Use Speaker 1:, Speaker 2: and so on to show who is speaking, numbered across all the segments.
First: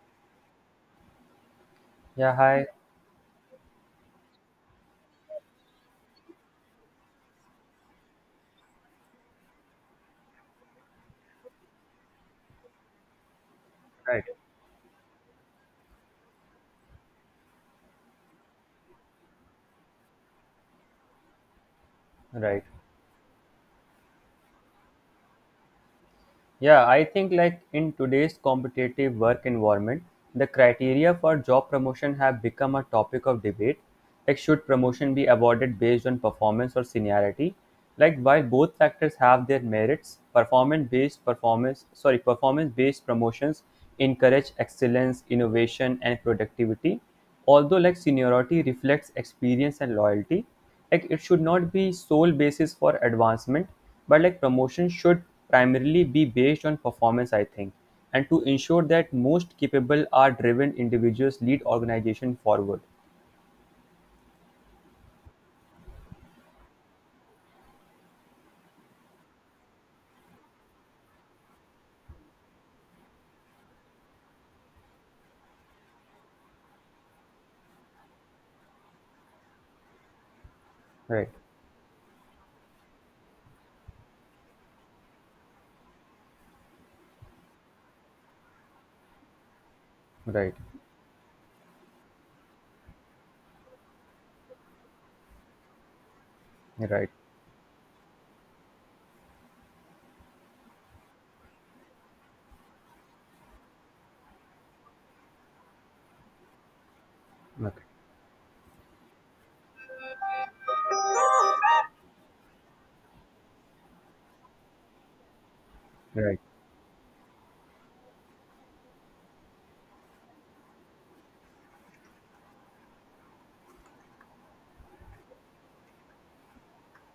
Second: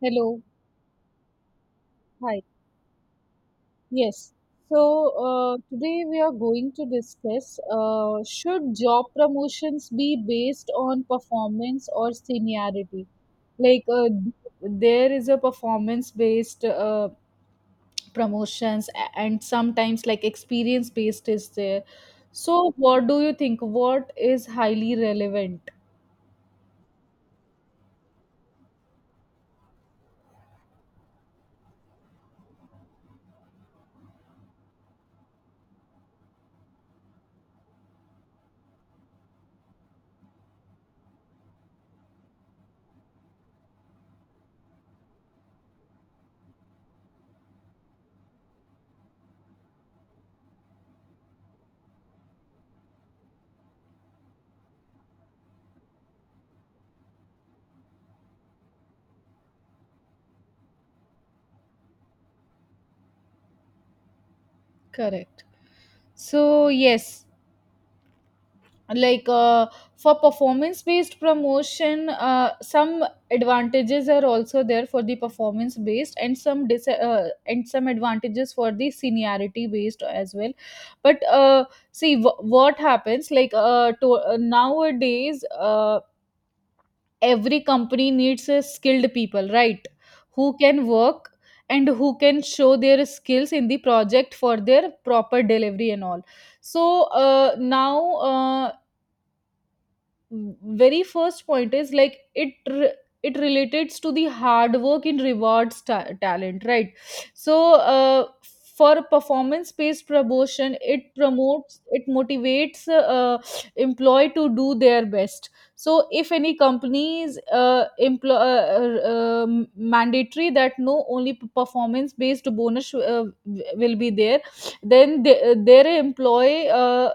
Speaker 1: Hello.
Speaker 2: Yeah,
Speaker 1: Hi.
Speaker 2: hi.
Speaker 1: Yes. So today we are going to discuss, should job promotions be based on performance or seniority? Like uh,
Speaker 2: Right,
Speaker 1: there is a performance based promotions and sometimes like experience based is there.
Speaker 2: right.
Speaker 1: So what do you think? What is highly relevant?
Speaker 2: Yeah, I think like in today's competitive work environment, the criteria for job promotion have become a topic of debate. Like, should promotion be awarded based on performance or seniority? Like, while both factors have their merits, performance-based performance, sorry, performance-based promotions encourage excellence, innovation, and productivity. Although like seniority reflects experience and loyalty, like it should not be sole basis for advancement but like promotion should primarily be based on performance, I think, and to ensure that most capable are driven individuals lead organization forward.
Speaker 1: Correct. So, yes, like uh, for performance based promotion, some advantages are also there for the performance based and some and some advantages for the seniority based as well, but
Speaker 2: Right,
Speaker 1: see, what happens, nowadays, every company needs a skilled people, right?
Speaker 2: right,
Speaker 1: Who can work and who can show their skills in the project for their proper delivery and all. so
Speaker 2: right.
Speaker 1: uh, now uh, very first point is like it relates to the hard work in rewards talent, right? so
Speaker 2: Okay.
Speaker 1: uh, for performance based promotion, it motivates employee to do their best. So if
Speaker 2: Right.
Speaker 1: any companies employ mandatory that no only performance based bonus, will be there, then their employee uh,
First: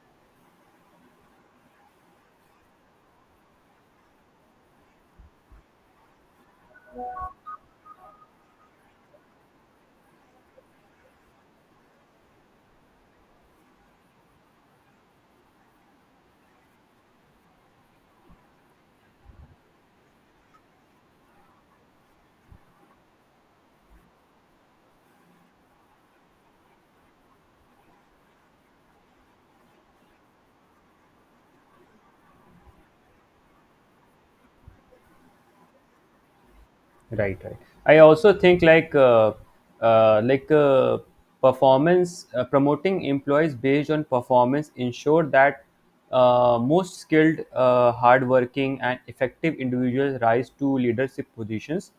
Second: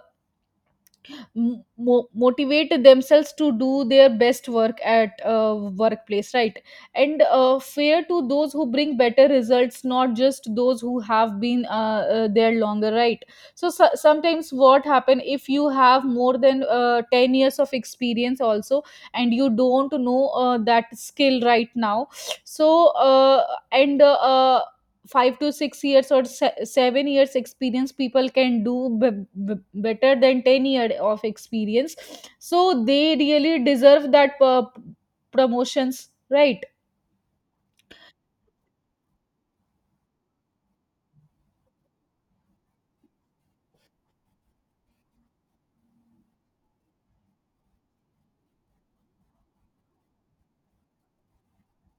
Speaker 1: m- mo- motivate themselves to do their best work at workplace, right? And fair to those who bring better results, not just those who have been there longer, right? So sometimes what happen, if you have more than 10 years of experience also and you don't know that skill right now. So and 5 to 6 years or 7 years experience people can do better than 10 year of experience, so they really deserve that promotions, right?
Speaker 2: Right, right. I also think like uh, like uh, performance, promoting employees based on performance, ensure that most skilled, hardworking, and effective individuals rise to leadership positions.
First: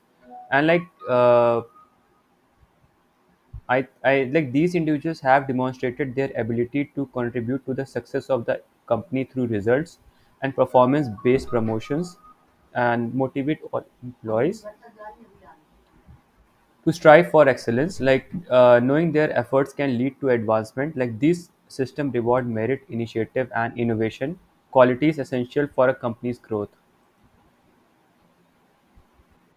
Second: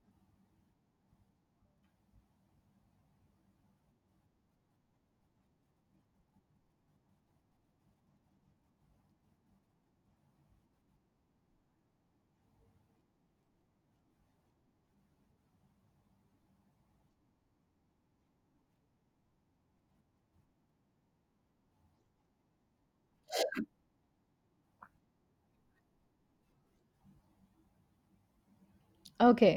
Speaker 2: And like uh, I like these individuals have demonstrated their ability to contribute to the success of the company through results, and performance-based promotions and motivate all employees to strive for excellence, like knowing their efforts can lead to advancement. Like these system reward merit, initiative, and innovation, qualities essential for a company's growth.
Speaker 1: Okay.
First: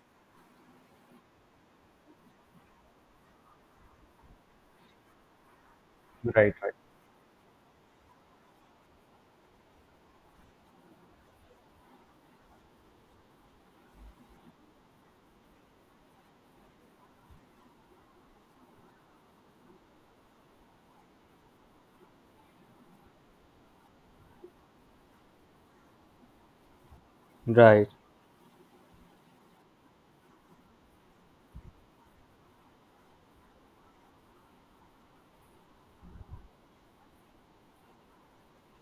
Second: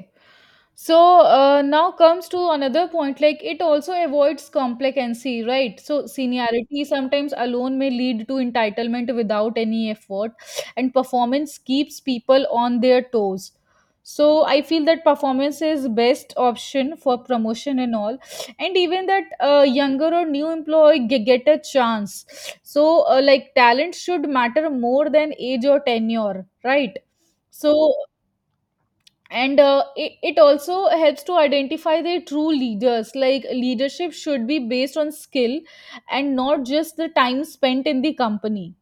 Speaker 1: Now comes to another point, like it also avoids complacency, right? So
Speaker 2: Right, right.
Speaker 1: seniority sometimes alone may lead to entitlement without any effort, and performance keeps people on their toes. So I feel that performance is best option for promotion and all, and even that younger or new employee get a chance. So like, talent should matter more than age or tenure, right? So,
Speaker 2: Right,
Speaker 1: and it also helps to identify their true leaders. Like, leadership should be based on skill and not just the time spent in the company.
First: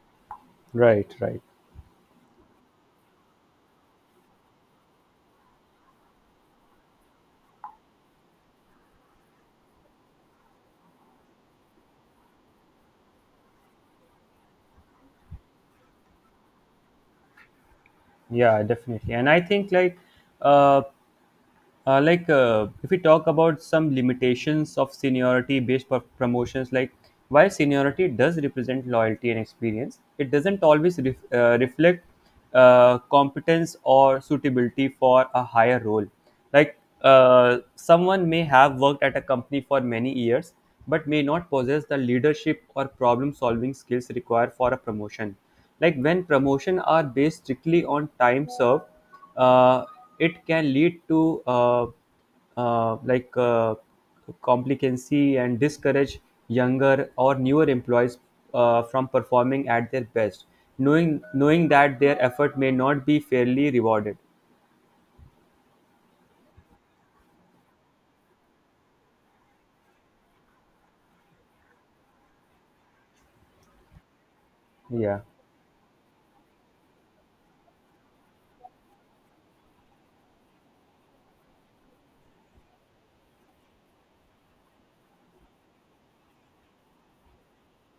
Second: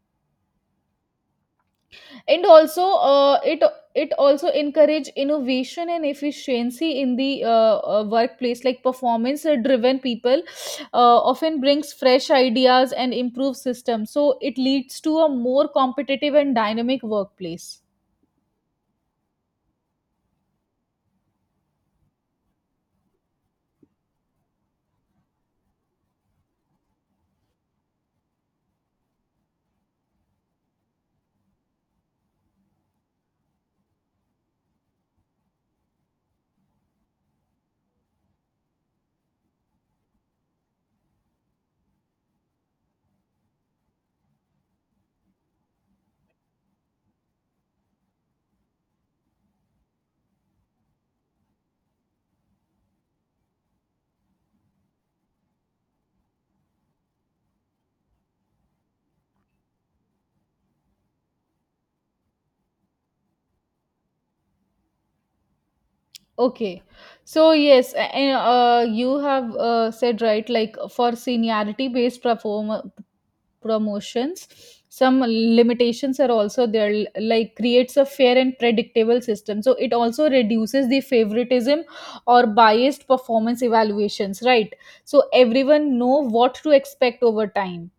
Speaker 2: right, right.
Speaker 1: And also, it also encourage innovation and efficiency in the workplace. Like, performance driven people often brings fresh ideas and improve systems, so it leads to a more competitive and dynamic workplace.
Speaker 2: Yeah, definitely. And I think like uh, if we talk about some limitations of seniority based promotions, like while seniority does represent loyalty and experience, it doesn't always reflect competence or suitability for a higher role. Like someone may have worked at a company for many years but may not possess the leadership or problem solving skills required for a promotion. Like when promotion are based strictly on time served, uh, it can lead to uh, like uh, complicancy and discourage younger or newer employees from performing at their best, knowing that their effort may not be fairly rewarded.
Speaker 1: Okay, so yes, and, you have said right, like for seniority based promotions, some
Speaker 2: Yeah,
Speaker 1: limitations are also there. Like, creates a fair and predictable system. So it also reduces the favoritism or biased performance evaluations, right? So everyone know what to expect over time.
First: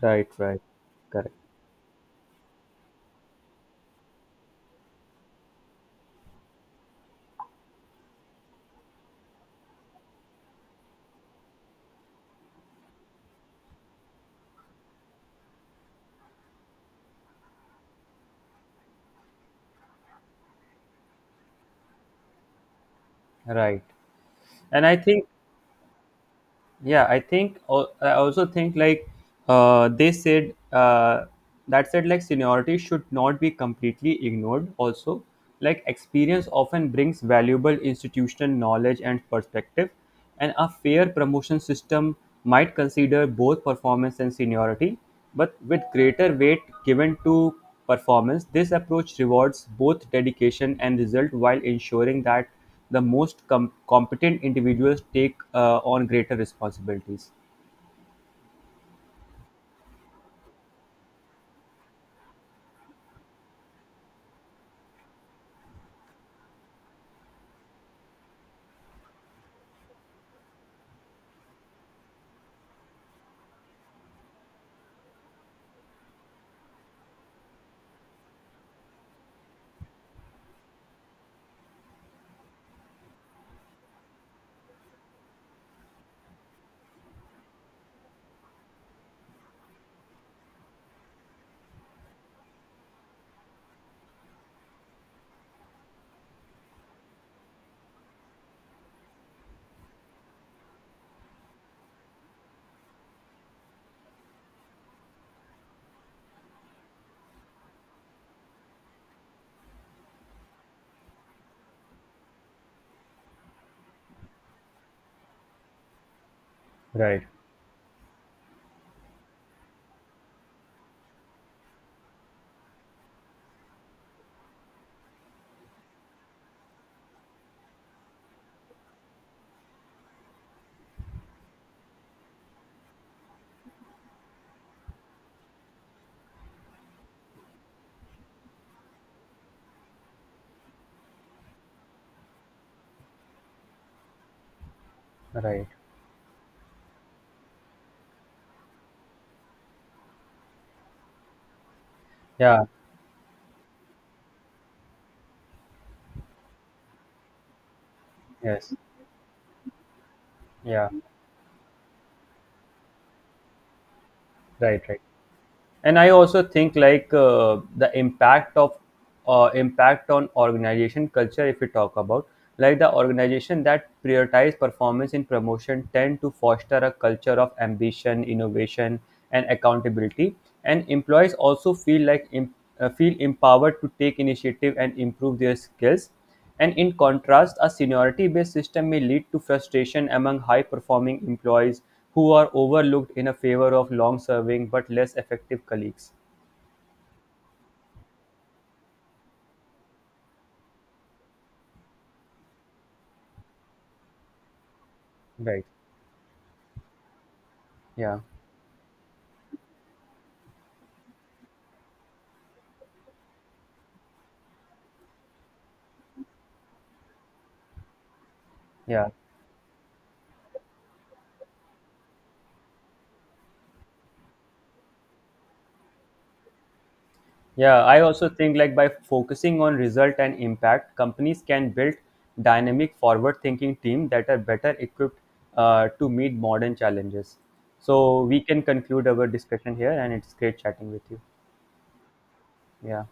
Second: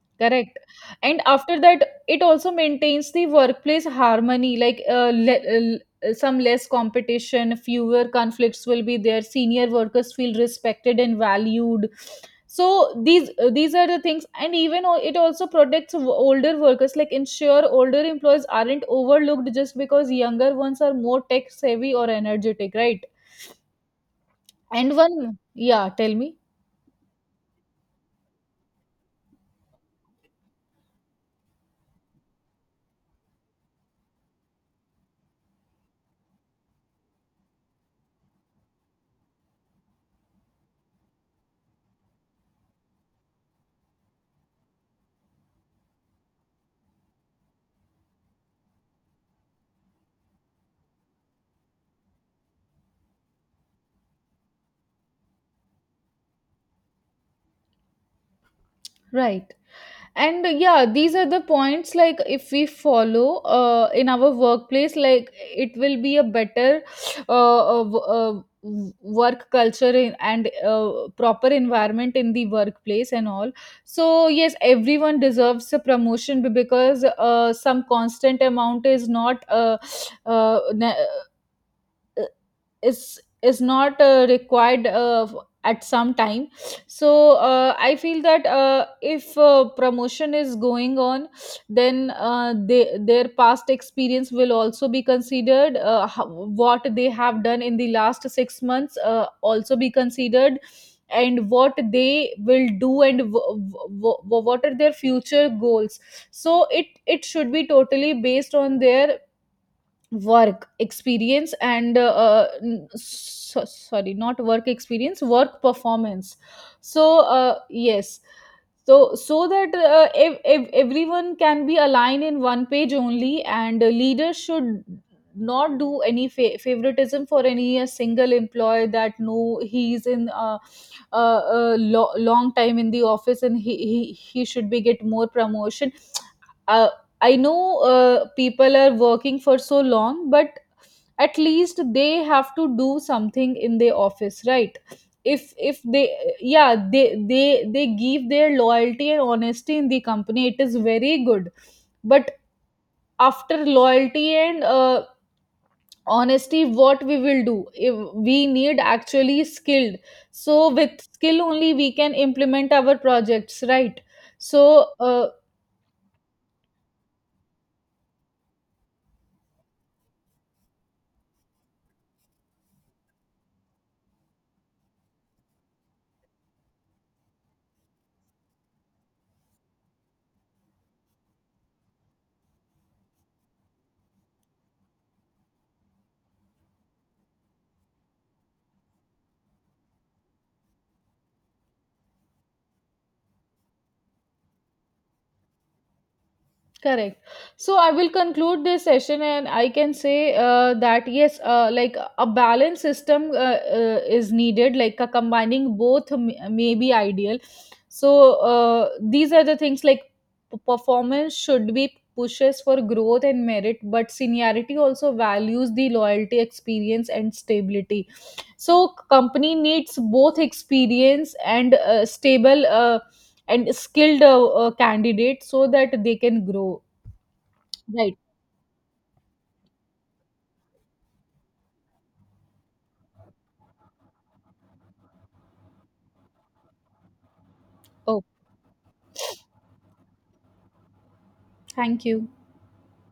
Speaker 2: right,
Speaker 1: Correct.
Speaker 2: right,
Speaker 1: And
Speaker 2: correct,
Speaker 1: after that, it also maintains the workplace harmony, like, some less competition, fewer conflicts will be there. Senior workers feel respected and valued. So these are the things, and even it also protects older workers, like, ensure older employees aren't overlooked just because younger ones are more tech savvy or energetic, right?
Speaker 2: right. And I
Speaker 1: And
Speaker 2: think,
Speaker 1: one, yeah, tell me.
Speaker 2: yeah, I think I also think like they said, that said, like seniority should not be completely ignored also. Like experience often brings valuable institutional knowledge and perspective, and a fair promotion system might consider both performance and seniority but with greater weight given to performance. This approach rewards both dedication and result while ensuring that the most competent individuals take on greater responsibilities.
Speaker 1: Right. And yeah, these are the points, like if we follow in our workplace, like it will be a better work culture and proper environment in the workplace and all. So, yes, everyone deserves a promotion, because some constant amount is not uh, ne- is is not required at some time. So I feel that if promotion is going on, then their past experience will also be considered, what they have done in the last 6 months also be considered, and what they will do and what are their future goals. So it should be totally based on their work experience and so, sorry, not work experience, work performance.
Speaker 2: Right,
Speaker 1: Yes, so that everyone can be aligned in one page only, and leaders should not do any favoritism for any a single employee, that no, he's in long time in the office and he should be get more promotion. uh, I know people are working for so long, but at least they have to do something in their office, right?
Speaker 2: right.
Speaker 1: If they, yeah, they give their loyalty and honesty in the company, it is very good. But
Speaker 2: Yeah,
Speaker 1: after loyalty and honesty, what we will do? If we
Speaker 2: yes.
Speaker 1: need actually skilled. So
Speaker 2: Yeah,
Speaker 1: with skill only we can implement our projects, right?
Speaker 2: right,
Speaker 1: So
Speaker 2: right.
Speaker 1: uh,
Speaker 2: And I also think like the impact of impact on organization culture, if we talk about, like the organization that prioritize performance in promotion tend to foster a culture of ambition, innovation, and accountability, and employees also feel like feel empowered to take initiative and improve their skills. And in contrast, a seniority-based system may lead to frustration among high-performing employees who are overlooked in a favor of long-serving but less effective colleagues.
Speaker 1: Correct. So I will conclude this session, and I can say that yes, like a balanced system is needed, like a
Speaker 2: Right.
Speaker 1: combining both may be ideal.
Speaker 2: Yeah.
Speaker 1: So these are the things like, performance should be pushes for growth and merit, but seniority also values the loyalty, experience, and stability. So
Speaker 2: Yeah.
Speaker 1: company needs both experience and stable and skilled candidate so that they can grow.
Speaker 2: Yeah, I
Speaker 1: Right.
Speaker 2: also think like by focusing on result and impact, companies can build dynamic, forward-thinking team that are better equipped to meet modern challenges. So
Speaker 1: Oh,
Speaker 2: we can conclude our discussion here, and it's great chatting with you.
Speaker 1: thank you.
Speaker 2: Yeah.